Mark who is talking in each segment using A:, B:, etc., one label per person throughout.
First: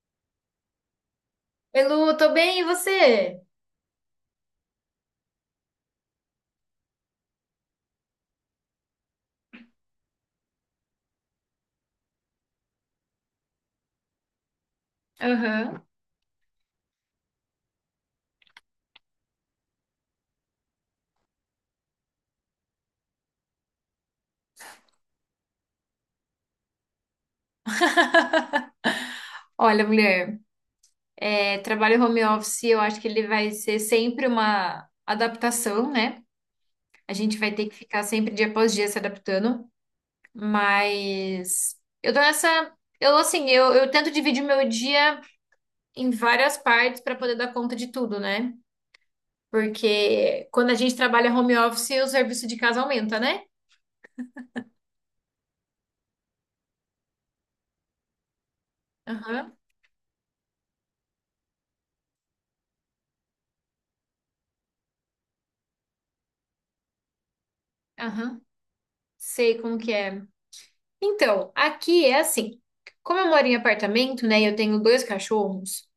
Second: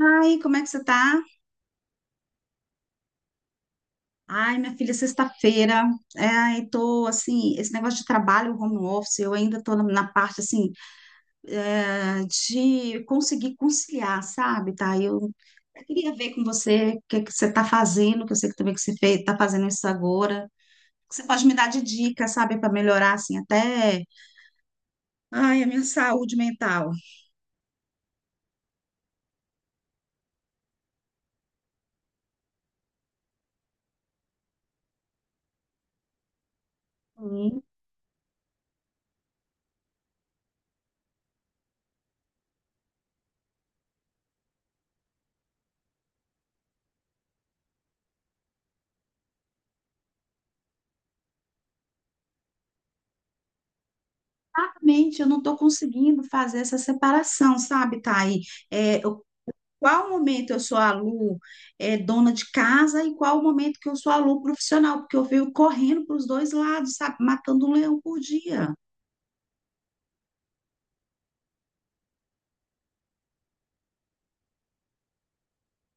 A: Ai, como é que você tá?
B: Oi, Lu, tô bem, e você?
A: Ai, minha filha, sexta-feira. É, ai, tô assim, esse negócio de trabalho, home office, eu ainda tô na parte assim ah, de conseguir conciliar, sabe? Tá? Eu
B: Aham.
A: queria ver com você o que é que você tá fazendo, que eu sei que também que você fez, tá fazendo isso agora. Você pode me dar de dicas, sabe, para melhorar assim até, ai, a minha saúde mental.
B: Olha, mulher, é, trabalho home office, eu acho que ele vai ser sempre uma adaptação, né? A gente vai
A: Hum.
B: ter que ficar sempre dia após dia se adaptando, mas eu tô nessa. Eu, assim, eu tento dividir meu dia em várias partes para poder dar conta de tudo, né? Porque quando a gente trabalha home office, o serviço de casa aumenta, né?
A: Exatamente, eu não estou conseguindo fazer essa separação, sabe, Thay?
B: Aham,
A: Qual momento eu sou a Lu, é, dona de casa e qual o momento que eu sou a Lu profissional? Porque eu venho correndo para os dois lados, sabe? Matando um leão por
B: aham.
A: dia.
B: Sei como que é. Então, aqui é assim. Como eu moro em apartamento, né, e eu tenho dois cachorros,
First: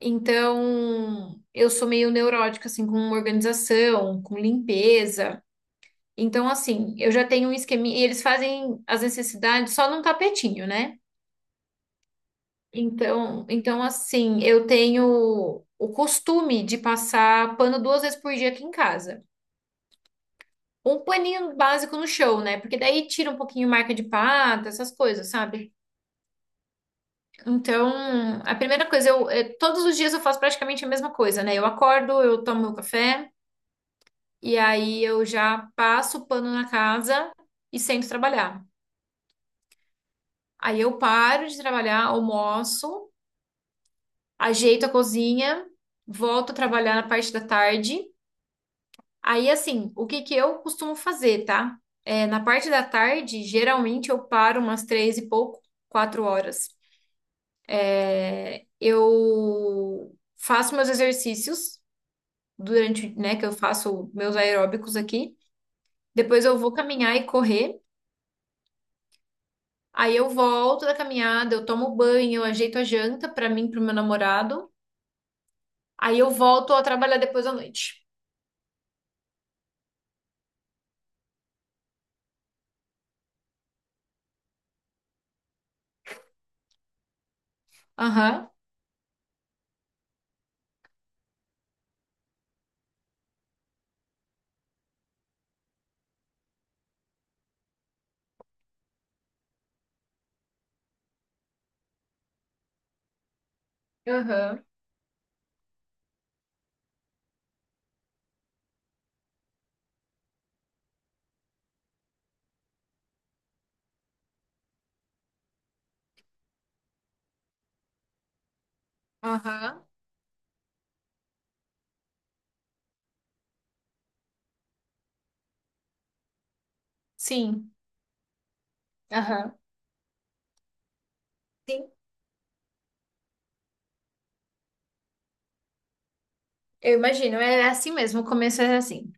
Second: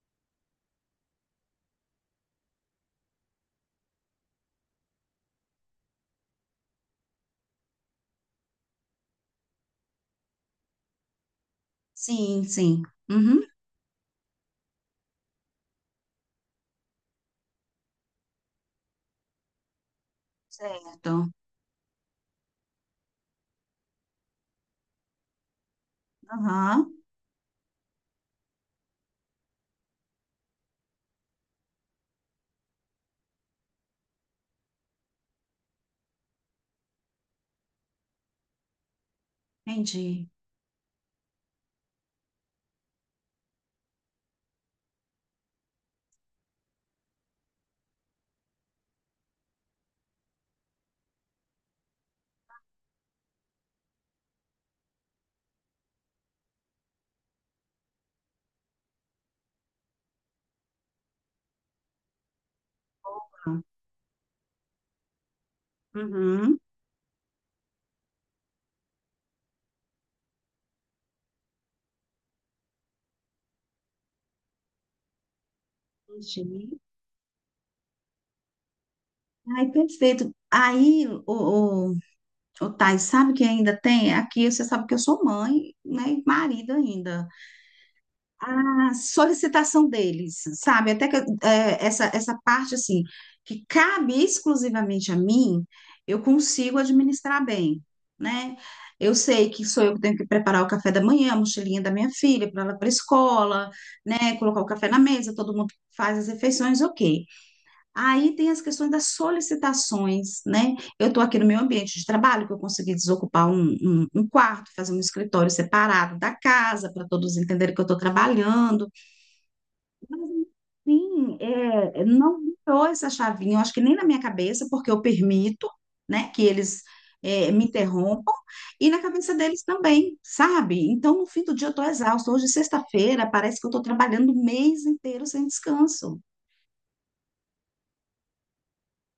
B: então eu sou meio neurótica assim com organização, com limpeza. Então, assim, eu já tenho um esqueminha e eles fazem as necessidades só num tapetinho, né?
A: Sim, sim. Uhum.
B: Então assim, eu tenho o costume de passar pano duas vezes por dia aqui em casa. Um
A: Certo.
B: paninho básico no chão, né? Porque daí tira um pouquinho marca de pata, essas coisas, sabe?
A: Aham.
B: Então, a primeira coisa, eu, eh, todos os dias eu faço praticamente a mesma coisa, né? Eu acordo, eu tomo meu café, e aí eu já passo o pano na casa e sento trabalhar.
A: Entendi.
B: Aí eu paro de trabalhar, almoço, ajeito a cozinha, volto a trabalhar na parte da tarde. Aí, assim, o que que eu costumo fazer, tá? É, na parte da tarde, geralmente eu paro umas três e pouco, quatro horas. Eu faço meus exercícios, durante, né, que eu faço meus aeróbicos aqui. Depois eu
A: Uhum.
B: vou caminhar e correr. Aí eu volto da caminhada, eu tomo banho, eu ajeito a janta pra mim, e pro meu namorado. Aí eu volto
A: Entendi.
B: a trabalhar depois à noite.
A: Ai, perfeito. Aí, o Thais, sabe que ainda tem? Aqui você sabe que eu sou mãe, né? E marido ainda.
B: Aham,
A: A solicitação deles, sabe? Até que é, essa parte, assim, que cabe exclusivamente a mim, eu consigo administrar bem, né? Eu sei que sou eu que tenho que preparar o café da manhã, a mochilinha da minha filha, para ela para a escola, né? Colocar
B: aham,
A: o café na mesa, todo mundo faz as refeições, ok. Aí tem as questões das solicitações, né? Eu estou aqui no meu ambiente de trabalho, que eu consegui desocupar um quarto, fazer um escritório separado da casa, para todos entenderem que eu estou trabalhando.
B: aham.
A: Mas, sim, não virou essa chavinha, eu acho que nem na minha cabeça, porque eu permito, né, que eles me
B: Sim,
A: interrompam, e na cabeça
B: aham.
A: deles também, sabe? Então, no fim do dia, eu estou
B: Sim,
A: exausta. Hoje, sexta-feira, parece que eu estou trabalhando o mês inteiro sem descanso.
B: eu imagino. É assim mesmo, o começo é assim.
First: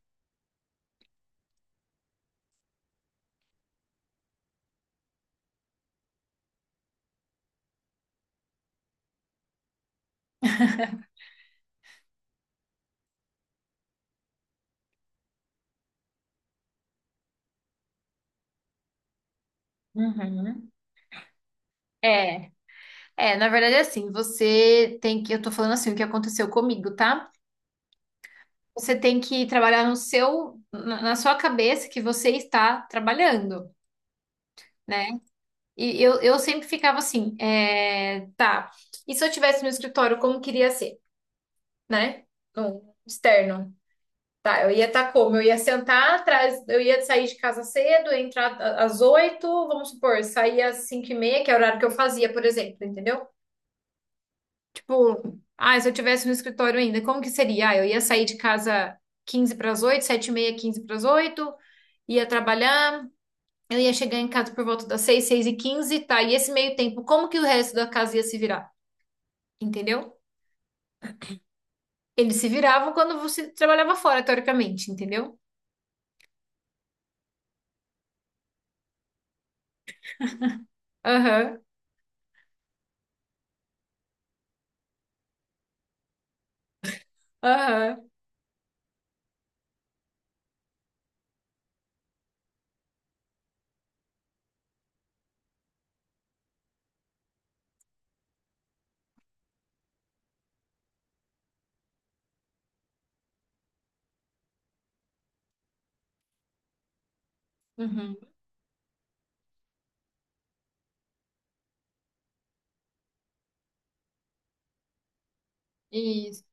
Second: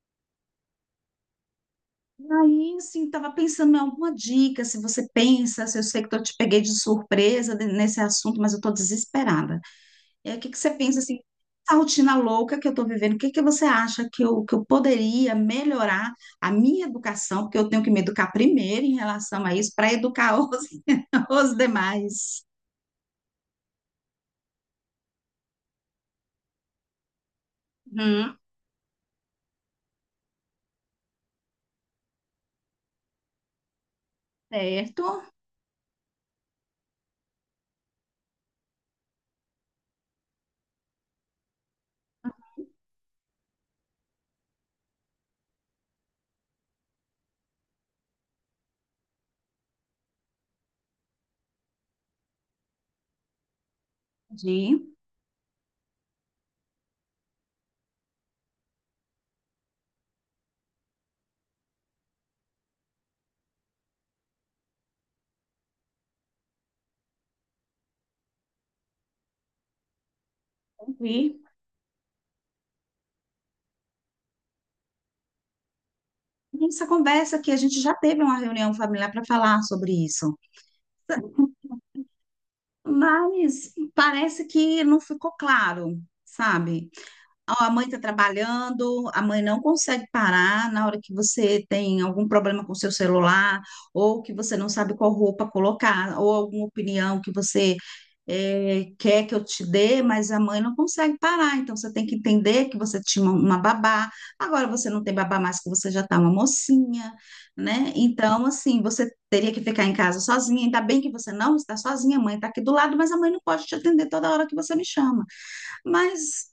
A: E aí, assim, estava pensando em alguma dica, se você pensa, se eu sei que eu te peguei de surpresa nesse assunto, mas eu estou desesperada. E aí, o que que você pensa assim, essa rotina louca que eu estou vivendo, o que que você acha que eu poderia melhorar a minha educação, porque eu tenho que me educar primeiro em relação a isso, para educar os,
B: Uhum.
A: os demais.
B: É, é, na verdade é assim, você tem que, eu tô falando assim, o que aconteceu comigo, tá?
A: Uhum,
B: Você tem que trabalhar no seu, na sua cabeça que você está trabalhando. Né?
A: certo?
B: E eu sempre ficava assim, é, tá, e se eu tivesse no escritório, como queria ser, né? No externo. Tá, eu ia estar como? Eu ia sentar atrás, eu ia sair de casa cedo, ia entrar às 8h, vamos supor, sair às 5h30, que é o horário que eu fazia, por exemplo, entendeu?
A: De
B: Tipo, ah, se eu tivesse no escritório ainda, como que seria? Ah, eu ia sair de casa 7h45, 7h30, 7h45, ia trabalhar, eu ia chegar em casa por volta das 6h, 6h15, tá? E esse meio tempo, como que o resto da casa ia se virar? Entendeu?
A: ouvir.
B: Eles se viravam quando você trabalhava fora, teoricamente, entendeu?
A: Essa conversa aqui, a gente já teve uma reunião familiar para falar sobre isso,
B: Aham,
A: mas parece que não ficou claro, sabe? Ó, a mãe está
B: aham,
A: trabalhando, a mãe não consegue parar na hora que você tem algum problema com o seu celular, ou que você não sabe qual roupa colocar, ou alguma opinião que você quer que eu te dê, mas a mãe não consegue parar. Então você tem que entender que você tinha uma babá, agora você não tem babá mais, que você já está uma mocinha, né?
B: uhum.
A: Então, assim, você teria que ficar em casa sozinha. Ainda bem que você não está sozinha, a mãe está aqui do lado, mas a mãe não pode te atender toda hora que você me chama.
B: Isso,
A: Mas.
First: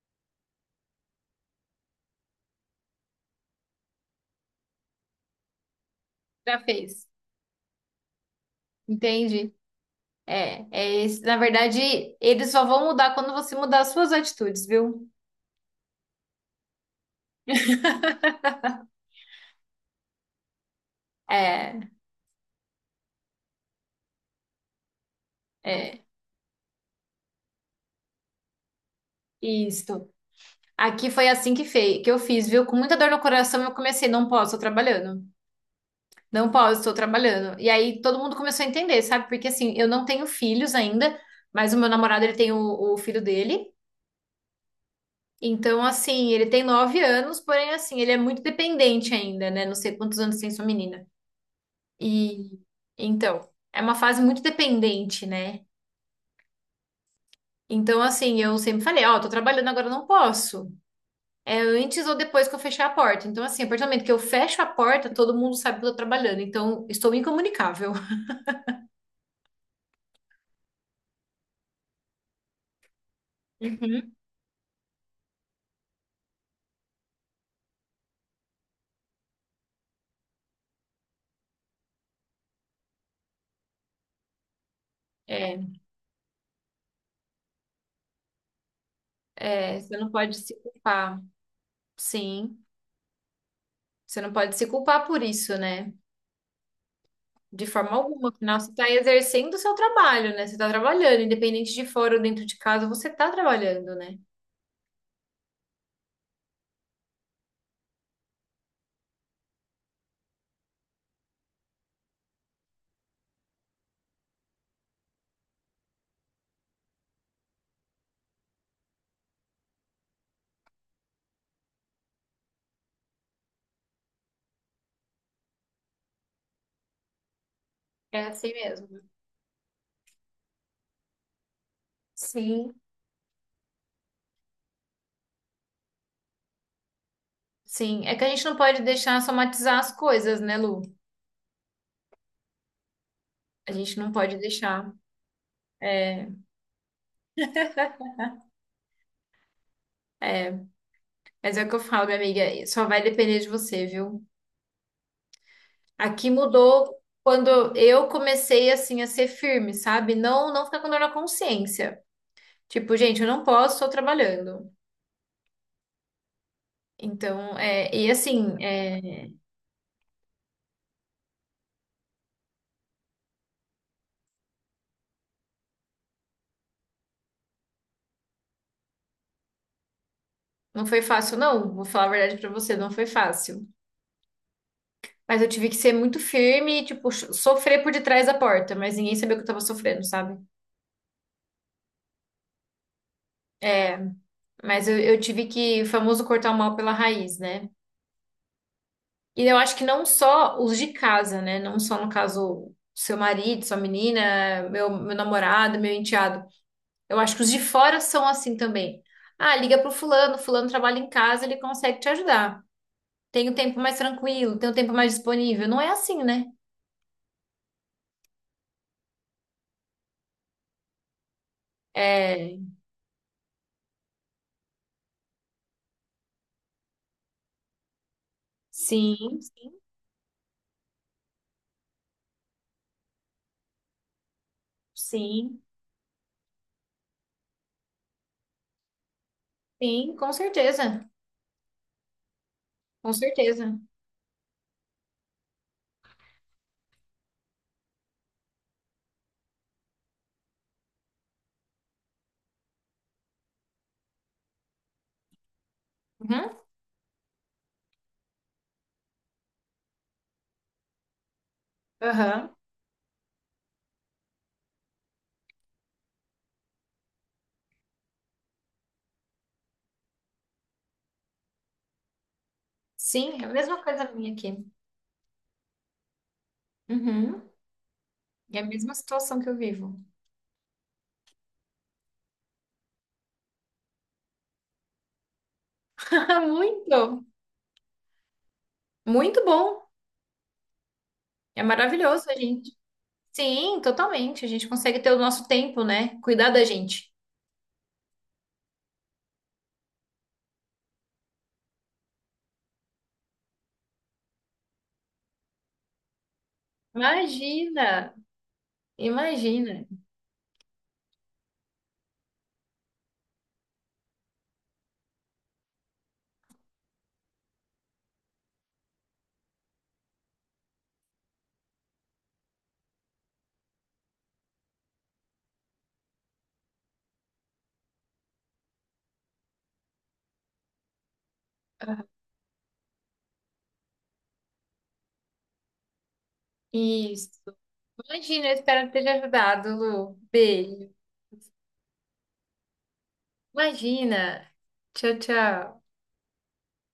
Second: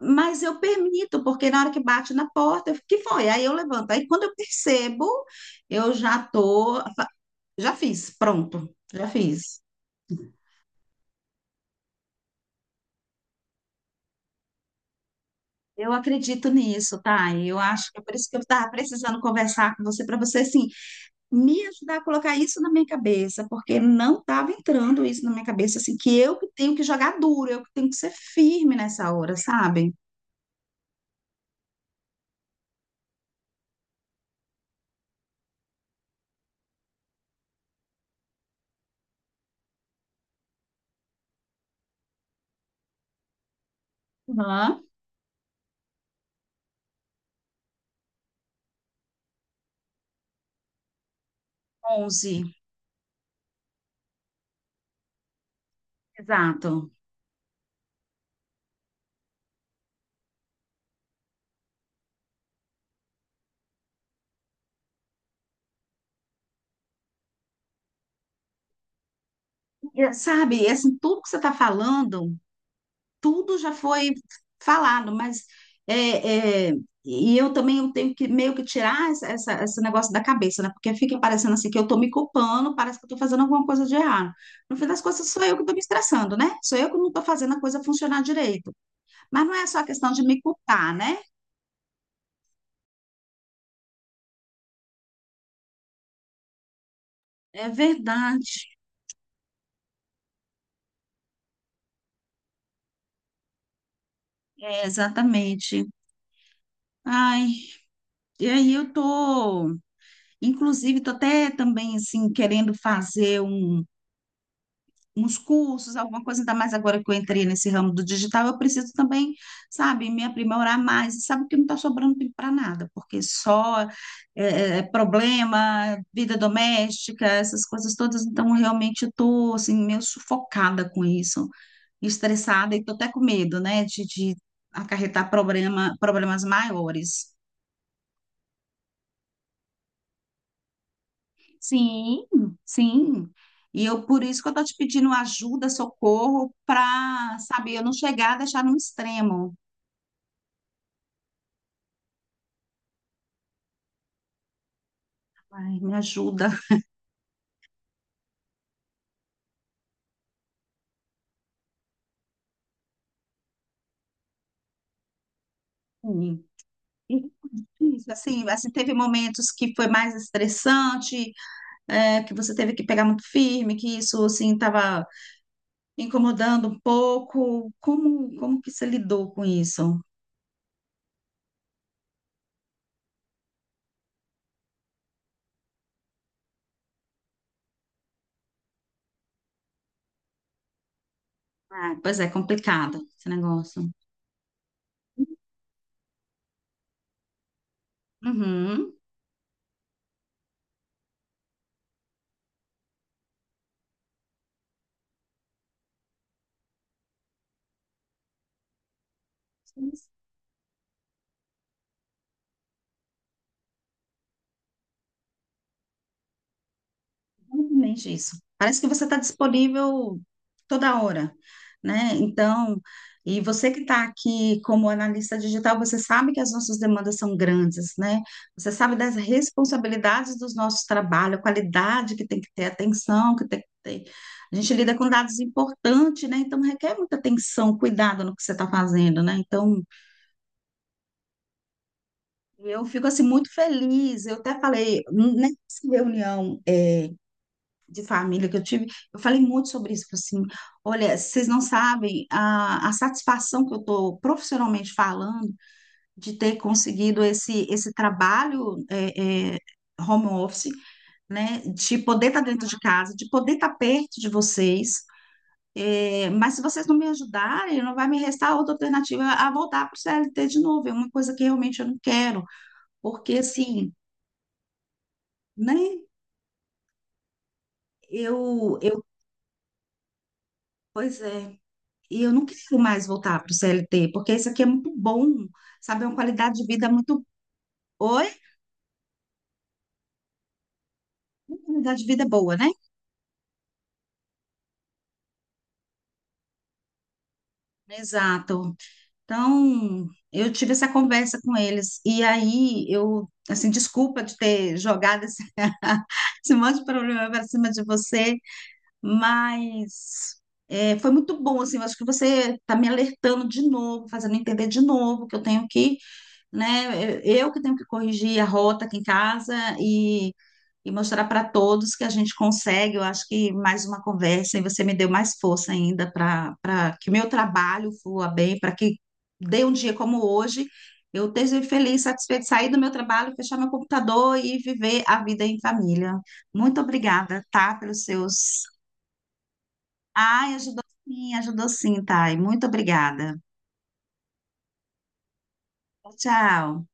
A: Mas eu permito, porque na hora que bate na porta, eu fico, que foi? Aí eu levanto. Aí quando eu percebo, eu já
B: já
A: tô,
B: fez.
A: já fiz, pronto, já
B: Entende?
A: fiz.
B: É, é esse. Na verdade, eles só vão mudar quando você mudar as suas atitudes, viu?
A: Eu acredito nisso, tá? E eu acho que é por isso que eu estava precisando conversar com você, para você, assim, me
B: É,
A: ajudar a colocar isso na minha cabeça, porque não estava entrando isso na minha cabeça, assim,
B: é,
A: que eu que tenho que jogar duro, eu que tenho que ser firme nessa hora, sabe?
B: isso. Aqui foi assim que, que eu fiz, viu? Com muita dor no coração, eu comecei, não posso, tô trabalhando. Não posso, estou trabalhando. E aí todo mundo começou a entender, sabe? Porque assim, eu não tenho filhos ainda, mas o meu namorado, ele tem o filho dele.
A: Aham,
B: Então, assim, ele tem 9 anos, porém, assim, ele é muito dependente ainda, né? Não sei quantos anos tem sua menina.
A: 11,
B: E, então, é uma fase muito dependente, né?
A: exato.
B: Então, assim, eu sempre falei, ó, tô trabalhando agora, eu não posso. É antes ou depois que eu fechar a porta. Então, assim, a partir do momento que eu fecho a porta, todo mundo sabe que eu tô trabalhando. Então, estou incomunicável.
A: E, sabe, assim, tudo que você está falando. Tudo já foi
B: Uhum.
A: falado, mas é, é, e eu também eu tenho que meio que tirar essa, esse negócio da cabeça, né? Porque fica parecendo assim que eu estou me culpando, parece que eu tô fazendo alguma coisa de errado. No fim das contas, sou eu
B: É,
A: que estou me estressando, né? Sou eu que não estou fazendo a coisa funcionar direito. Mas não é
B: é,
A: só
B: você não
A: questão de
B: pode
A: me
B: se
A: culpar, né?
B: culpar. Sim, você não pode se culpar por isso, né? De
A: É
B: forma alguma, afinal,
A: verdade,
B: você está exercendo o seu trabalho, né? Você está trabalhando, independente de fora ou dentro de casa, você está trabalhando, né?
A: é exatamente. Ai, e aí eu tô, inclusive, tô até também assim querendo fazer uns cursos, alguma coisa, ainda mais agora que eu entrei nesse ramo do digital, eu preciso também, sabe, me aprimorar mais. E sabe que não está sobrando tempo para nada, porque é problema, vida doméstica, essas coisas todas.
B: É
A: Então,
B: assim
A: realmente,
B: mesmo.
A: eu estou assim, meio sufocada com isso,
B: Sim,
A: estressada e estou até com medo, né, de acarretar problema, problemas maiores.
B: sim. É que a gente não pode deixar somatizar as coisas, né, Lu?
A: Sim, sim.
B: A
A: E
B: gente
A: eu
B: não
A: por
B: pode
A: isso que eu estou te
B: deixar.
A: pedindo ajuda,
B: É,
A: socorro, para saber, eu não chegar a deixar num extremo.
B: é. Mas é o que eu falo, minha amiga, só vai depender de você, viu?
A: Ai, me
B: Aqui
A: ajuda.
B: mudou quando eu comecei, assim, a ser firme, sabe? Não, não ficar com dor na consciência. Tipo, gente, eu não posso, estou trabalhando.
A: Sim. E foi
B: Então, é, e
A: difícil.
B: assim,
A: Teve
B: é,
A: momentos que foi mais estressante, é, que você teve que pegar muito firme, que isso assim estava incomodando um pouco. Como que você lidou com isso?
B: não foi fácil, não. Vou falar a verdade pra você, não foi fácil. Mas eu tive que ser muito firme e, tipo, sofrer por detrás da porta, mas ninguém sabia que eu tava sofrendo, sabe?
A: Ah, pois é, complicado esse negócio.
B: É, mas eu tive que, o famoso, cortar o mal pela raiz, né?
A: Uhum.
B: E eu acho que não só os de casa, né? Não só, no caso, seu marido, sua menina, meu namorado, meu enteado. Eu acho que os de fora são assim também. Ah, liga pro fulano, fulano trabalha em casa, ele consegue te ajudar. Tem um tempo mais tranquilo, tem um tempo mais disponível. Não é assim, né?
A: Exatamente isso. Parece que você está disponível toda hora, né?
B: É,
A: Então, e você que está aqui como analista digital, você sabe que as nossas demandas são grandes, né? Você sabe das
B: sim, sim,
A: responsabilidades dos nossos trabalhos, a qualidade que tem que ter, atenção que tem que ter. A gente lida com dados
B: sim,
A: importantes, né? Então, requer muita atenção, cuidado no que você está fazendo, né? Então,
B: sim, com certeza,
A: eu fico
B: com
A: assim muito
B: certeza.
A: feliz. Eu até falei, né, nessa reunião. É, de família que eu tive, eu falei muito sobre isso, falei assim, olha, vocês não sabem a satisfação que eu estou profissionalmente falando de
B: Uhum,
A: ter conseguido esse trabalho home office, né, de poder estar
B: aham.
A: dentro de casa, de poder estar perto de vocês. É, mas se vocês não me ajudarem, não vai me restar outra alternativa a voltar para o CLT de novo, é uma coisa que realmente eu não quero, porque
B: Sim, é a mesma
A: assim,
B: coisa minha aqui.
A: né,
B: Uhum. É a
A: eu,
B: mesma
A: eu,
B: situação que eu vivo.
A: pois é. E eu não quero mais voltar para o CLT, porque isso aqui é muito bom, sabe? É uma qualidade de vida muito.
B: Muito,
A: Oi?
B: muito bom.
A: Uma
B: É
A: qualidade de vida
B: maravilhoso a
A: boa, né?
B: gente. Sim, totalmente. A gente consegue ter o nosso tempo, né? Cuidar da gente.
A: Exato. Então, eu tive essa conversa com eles. E aí, eu, assim, desculpa de ter jogado esse, esse monte de problema para cima de
B: Imagina,
A: você,
B: imagina.
A: mas. É, foi muito bom, assim, eu acho que você está me alertando de novo, fazendo entender de novo que eu tenho que né? Eu que tenho que corrigir a rota aqui em casa e mostrar para todos que a gente consegue. Eu acho que mais uma conversa e você me deu mais força ainda para para que meu trabalho flua bem, para que dê um dia como hoje. Eu esteja feliz, satisfeito, sair do meu trabalho, fechar meu computador e viver a vida em família. Muito
B: Isso.
A: obrigada, tá? Pelos
B: Imagina, eu
A: seus.
B: espero ter te ajudado, Lu.
A: Ai,
B: Beijo.
A: ajudou sim, Thay. Muito obrigada.
B: Imagina. Tchau, tchau.
A: Tchau.